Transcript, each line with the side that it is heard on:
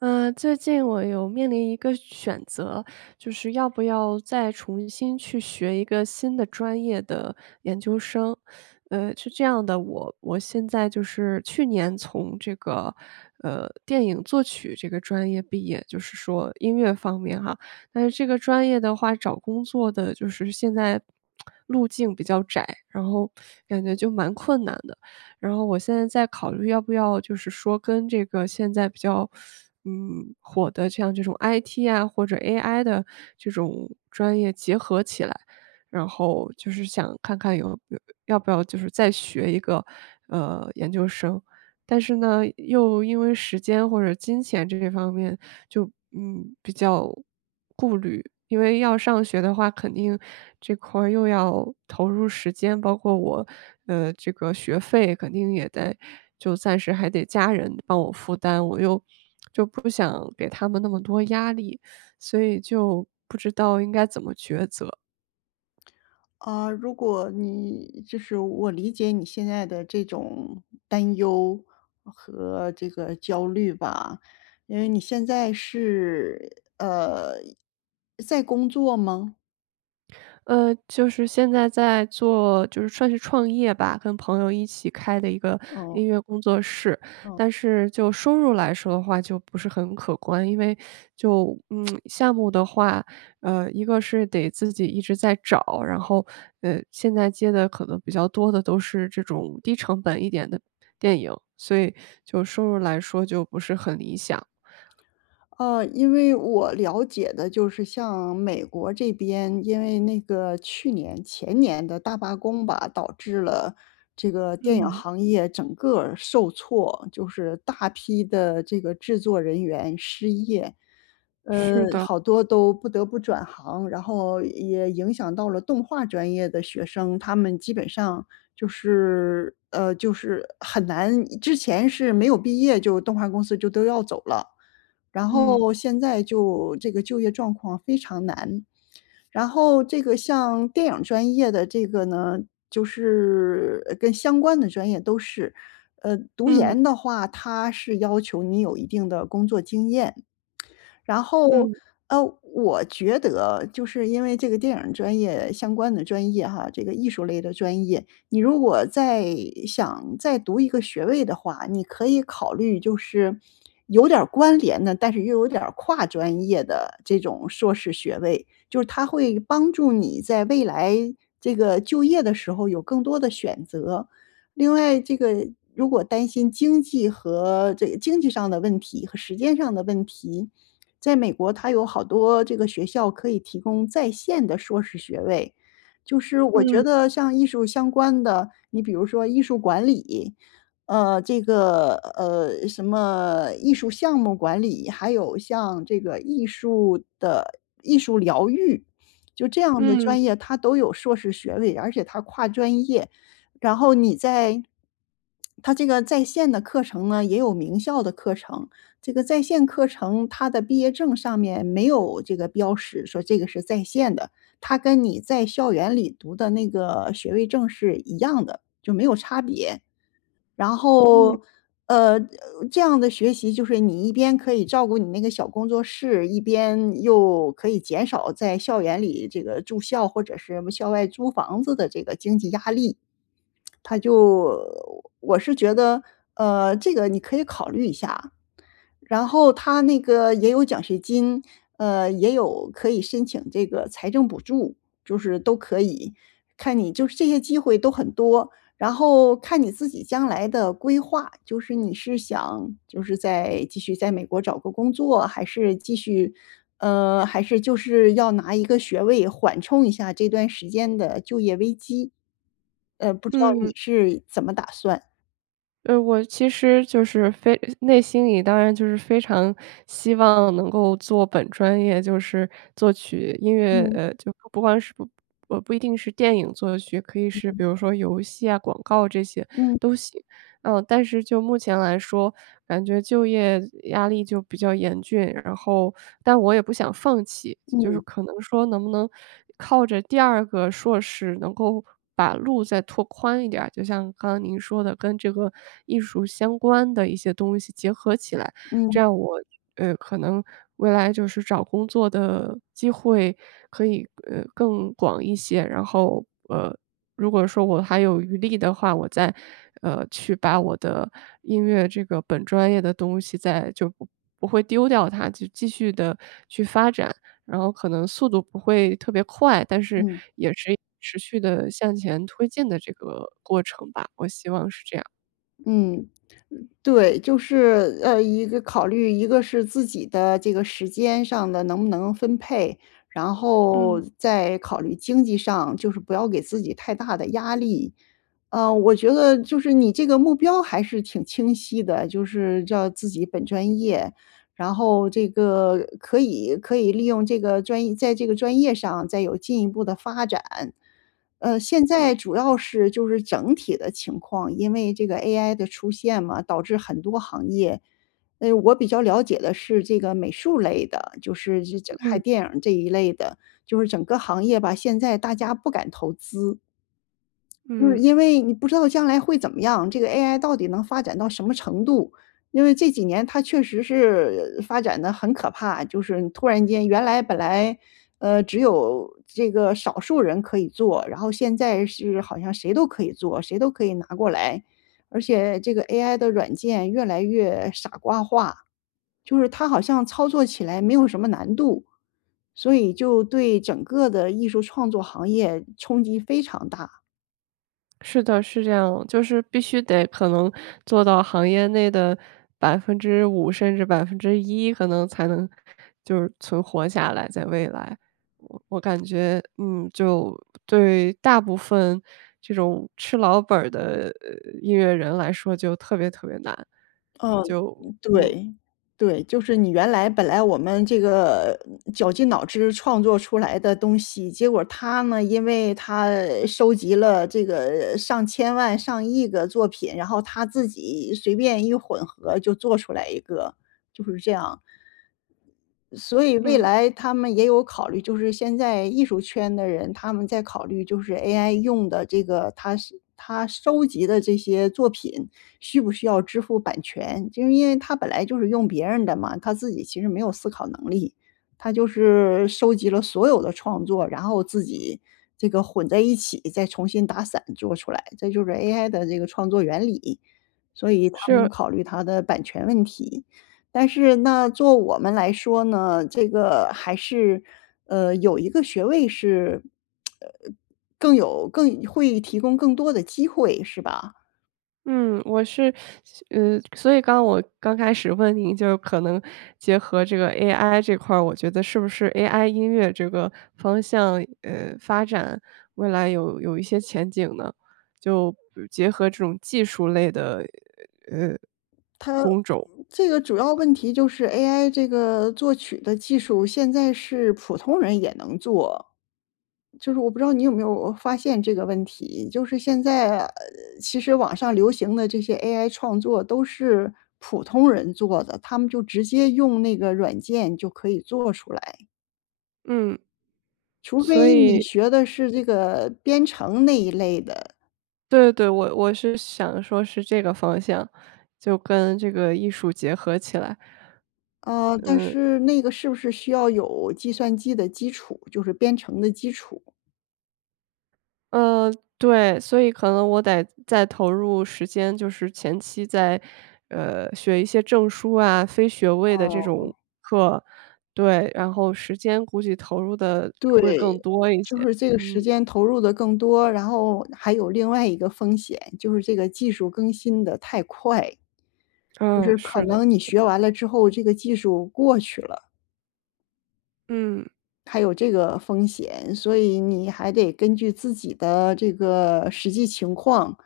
right: 呃，最近我有面临一个选择，就是要不要再重新去学一个新的专业的研究生。呃，是这样的，我我现在就是去年从这个，呃，电影作曲这个专业毕业，就是说音乐方面哈。但是这个专业的话，找工作的就是现在，路径比较窄，然后感觉就蛮困难的。然后我现在在考虑要不要就是说，跟这个现在比较，嗯，火的，像这种 IT 啊，或者 AI 的这种专业结合起来，然后就是想看看有要不要就是再学一个，呃，研究生。但是呢，又因为时间或者金钱这些方面就，嗯，比较顾虑，因为要上学的话，肯定这块儿又要投入时间，包括我的这个学费肯定也得就暂时还得家人帮我负担。我又，就就不想给他们那么多压力，所以就不知道应该怎么抉择。
left: 呃，如果你就是我理解你现在的这种担忧，和这个焦虑吧，因为你现在是，呃，在工作吗？
right: 呃，就是现在在做就是算是创业吧，跟朋友一起开的一个
left: 哦。
right: 音乐工作室。
left: 嗯。
right: 但是就收入来说的话，就不是很可观。因为就，嗯，项目的话，呃，一个是得自己一直在找，然后，呃，现在接的可能比较多的都是这种低成本一点的，电影。所以就收入来说就不是很理想。
left: 呃，因为我了解的就是像美国这边，因为那个去年前年的大罢工吧，导致了这个电影
right: 嗯。
left: 行业整个儿受挫。就是大批的这个制作人员失业。呃。
right: 是的。
left: 好多都不得不转行，然后也影响到了动画专业的学生。他们基本上，就是呃，就是很难之前是没有毕业就动画公司就都要走了。然
right: 嗯。
left: 后现在就这个就业状况非常难。然后这个像电影专业的这个呢就是跟相关的专业都是，呃，读
right: 嗯。
left: 研的话，它是要求你有一定的工作经验。然后，
right: 嗯。
left: 呃，我觉得就是因为这个电影专业相关的专业哈，这个艺术类的专业，你如果再想再读一个学位的话，你可以考虑，就是有点儿关联的，但是又有点儿跨专业的这种硕士学位。就是它会帮助你在未来，这个就业的时候有更多的选择。另外这个，如果担心经济和这个经济上的问题和时间上的问题，在美国它有好多这个学校可以提供在线的硕士学位。就是我觉
right: 嗯。
left: 得像艺术相关的，你比如说艺术管理，呃，这个呃，什么艺术项目管理，还有像这个艺术的艺术疗愈。就这样的
right: 嗯。
left: 专业，它都有硕士学位，而且它跨专业。然后你在它这个在线的课程呢，也有名校的课程。这个在线课程，它的毕业证上面没有这个标识，说这个是在线的。它跟你在校园里读的那个学位证是一样的，就没有差别。然
right: 嗯。
left: 后，呃，这样的学习就是你一边可以照顾你那个小工作室，一边又可以减少在校园里这个住校或者是校外租房子的这个经济压力。它就我是觉得，呃，这个你可以考虑一下。然后它那个也有奖学金，呃，也有可以申请这个财政补助，就是都可以。看你就是这些机会都很多，然后看你自己将来的规划，就是你是想就是再继续在美国找个工作还是继续呃，还是就是要拿一个学位缓冲一下这段时间的就业危机。呃，不知道你
right: 嗯。
left: 是怎么打算？
right: 呃，我其实就是非内心里当然就是非常希望能够做本专业，就是作曲，音乐。
left: 嗯。
right: 呃，就不管是，呃不一定是电影作曲，可以是比
left: 嗯。
right: 如说游戏啊，广告这些
left: 嗯。
right: 都行。呃，但是就目前来说，感觉就业压力就比较严峻。然后但我也不想放弃。就是
left: 嗯。
right: 可能说能不能靠着第2个硕士能够把路再拓宽一点儿，就像刚刚您说的跟这个艺术相关的一些东西结合起来，
left: 嗯。
right: 这样我，呃，可能未来就是找工作的机会可以，呃，更广一些。然后，呃，如果说我还有余力的话，我再，呃，去把我的音乐这个本专业的东西再就不不会丢掉它，就继续地去发展。然后可能速度不会特别快，但是
left: 嗯。
right: 也是持续地向前推进的这个过程吧，我希望是这样。
left: 嗯，呃，对。就是，呃，一个考虑，一个是自己的这个时间上的能不能分配，然后
right: 嗯。
left: 再考虑经济上，就是不要给自己太大的压力。呃，我觉得就是你这个目标还是挺清晰的，就是叫自己本专业，然后这个可以可以利用这个专业在这个专业上再有进一步地发展。呃，现
right: 嗯。
left: 在主要是就是整体的情况，因为这个 AI 的出现嘛，导致很多行业，呃，我比较了解的是这个美术类的，就是，呃这这拍
right: 嗯。
left: 电影儿这一类的，就是整个行业吧，现在大家不敢投资。就是
right: 嗯。
left: 因为你不知道将来会怎么样，这个 AI 到底能发展到什么程度。因为这几年它确实是发展得很可怕，就是突然间原来本来，呃，只有这个少数人可以做，然后现在是好像谁都可以做，谁都可以拿过来。而且这个 AI 的软件越来越傻瓜化，就是它好像操作起来没有什么难度，所以就对整个的艺术创作行业冲击非常大。
right: 是的，是这样。就是必须得可能做到行业内的5%甚至1%，可能才能就是存活下来，在未来。我我感觉，嗯，就对大部分这种吃老本儿的音乐人来说就特别特别难，
left: 嗯，
right: 就
left: 嗯，
right: 嗯。
left: 对，对。就是你原来本来我们这个绞尽脑汁创作出来的东西，结果它呢，因为它收集了这个上千万上亿个作品，然后它自己随便一混合就做出来一个，就是这样。所以未
right: 嗯。
left: 来他们也有考虑，就是现在艺术圈的人，他们在考虑就是 AI 用的这个它它收集的这些作品需不需要支付版权。就因为它本来就是用别人的嘛，它自己其实没有思考能力，它就是收集了所有的创作，然后自己这个混在一起，再重新打散做出来。这就是 AI 的这个创作原理，所以他们
right: 是。
left: 考虑它的版权问题。但是呢，作我们来说呢，这个还是，呃，有一个学位是，呃，更有更会提供更多的机会是吧？
right: 嗯，我是所呃，所以刚我刚开始问你就可能结合这个 AI 这块儿，我觉得是不是 AI 音乐这个方向，呃，发展，未来有有一些前景呢？就结合这种技术类的，
left: 它这个主要
right: 呃，工种。
left: 问题就是 AI 这个作曲的技术，现在是普通人也能做。就是我不知道你有没有发现这个问题，就是现在，呃，其实网上流行的这些 AI 创作都是普通人做的，他们就直接用那个软件就可以做出来。
right: 嗯。
left: 除
right: 所
left: 非你
right: 以
left: 学的是这个编程那一类的。
right: 对对，我我是想说是这个方向，就跟这个艺术结合起来。
left: 呃，但
right: 呃
left: 是那个是不是需要有计算机的基础，就是编程的基础？
right: 嗯，对，所以可能我得再投入时间，就是前期再，呃，学一些证书啊、非学位的
left: 哦
right: 这种
left: 哦。
right: 课。对，然后时间估计投入得
left: 对，
right: 会更多一
left: 就
right: 些，
left: 是这个时
right: 嗯。
left: 间投入得更多，然后，还有另外一个风险，就是这个技术更新得太快。就
right: 嗯，
left: 是可
right: 是的。
left: 能你学完了之后，这个技术过去了。
right: 嗯。
left: 还有这个风险，所以你还得根据自己的这个实际情况，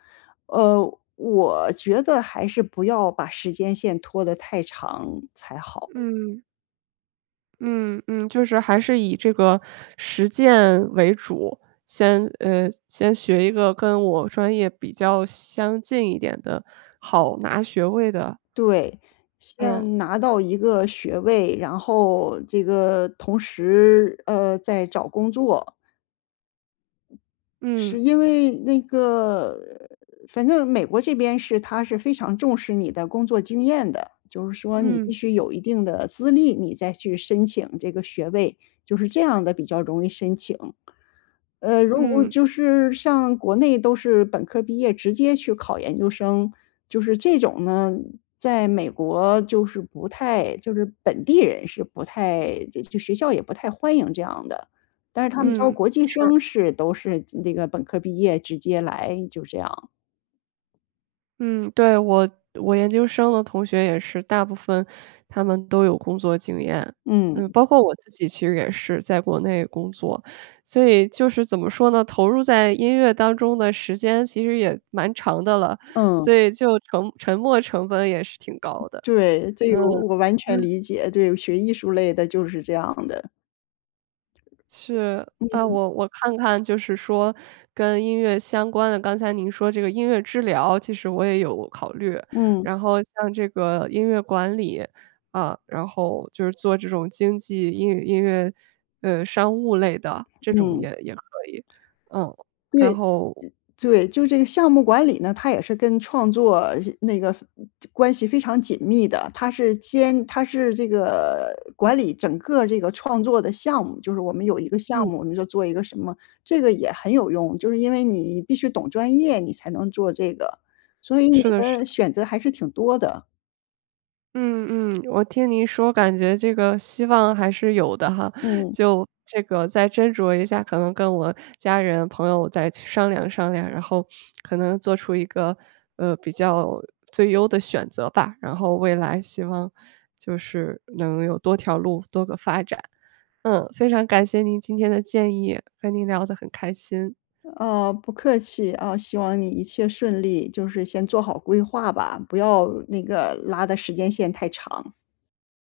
left: 呃，我觉得还是不要把时间线拖得太长才好。
right: 嗯。嗯嗯，就是还是以这个实践为主，先，嗯先学一个跟我专业比较相近一点的、好拿学位的。
left: 对，
right: 嗯。
left: 先拿到一个学位，然后这个同时，呃，再找工作。是
right: 嗯。
left: 因为那个反正美国这边是，它是非常重视你的工作经验的，就是说你必
right: 嗯。
left: 须有一定的资历，你再去申请这个学位，就是这样的比较容易申请。呃，如果
right: 嗯。
left: 就是像国内，都是本科毕业直接去考研究生，就是这种呢，在美国就是不太就是本地人是不太就学校也不太欢迎这样的。但是他们招
right: 嗯，
left: 国际
right: 是。
left: 生是，都是那个本科毕业直接来，就这样。
right: 嗯，对，我我研究生的同学也是，大部分他们都有工作经验，
left: 嗯。
right: 嗯，包括我自己其实也是在国内工作。所以就是怎么说呢，投入在音乐当中的时间其实也蛮长的了，
left: 嗯。
right: 所以就沉沉没成本也是挺高的。
left: 对，这
right: 嗯，
left: 个我完全
right: 呃。
left: 理解，对学艺术类的就是这样的。
right: 是，啊，
left: 嗯。
right: 我我看看就是说跟音乐相关的，刚才您说这个音乐治疗，其实我也有考虑。
left: 嗯。
right: 然后像这个音乐管理，呃，然后就是做这种经济英语音乐，呃，商务类的，这种
left: 嗯。
right: 也也可以，嗯，然
left: 对，
right: 后
left: 对，就这个项目管理呢，它也是跟创作那个关系非常紧密的。它是兼它是这个管理整个这个创作的项目，就是我们有一个项
right: 嗯。
left: 目，我们就做一个什么，这个也很有用，就是因为你必须懂专业，你才能做这个，所以你
right: 是的是
left: 的
right: 的。
left: 选择还是挺多的。
right: 嗯嗯，我听您说感觉这个希望还是有的哈！
left: 嗯。
right: 就这个再斟酌一下，可能跟我家人朋友再去商量商量，然后可能做出一个，呃，比较最优的选择吧，然后未来希望就是能有多条路，多个发展。嗯，非常感谢您今天的建议，跟您聊得很开心。
left: 呃，不客气啊，希望你一切顺利，就是先做好规划吧，不要那个拉的时间线太长。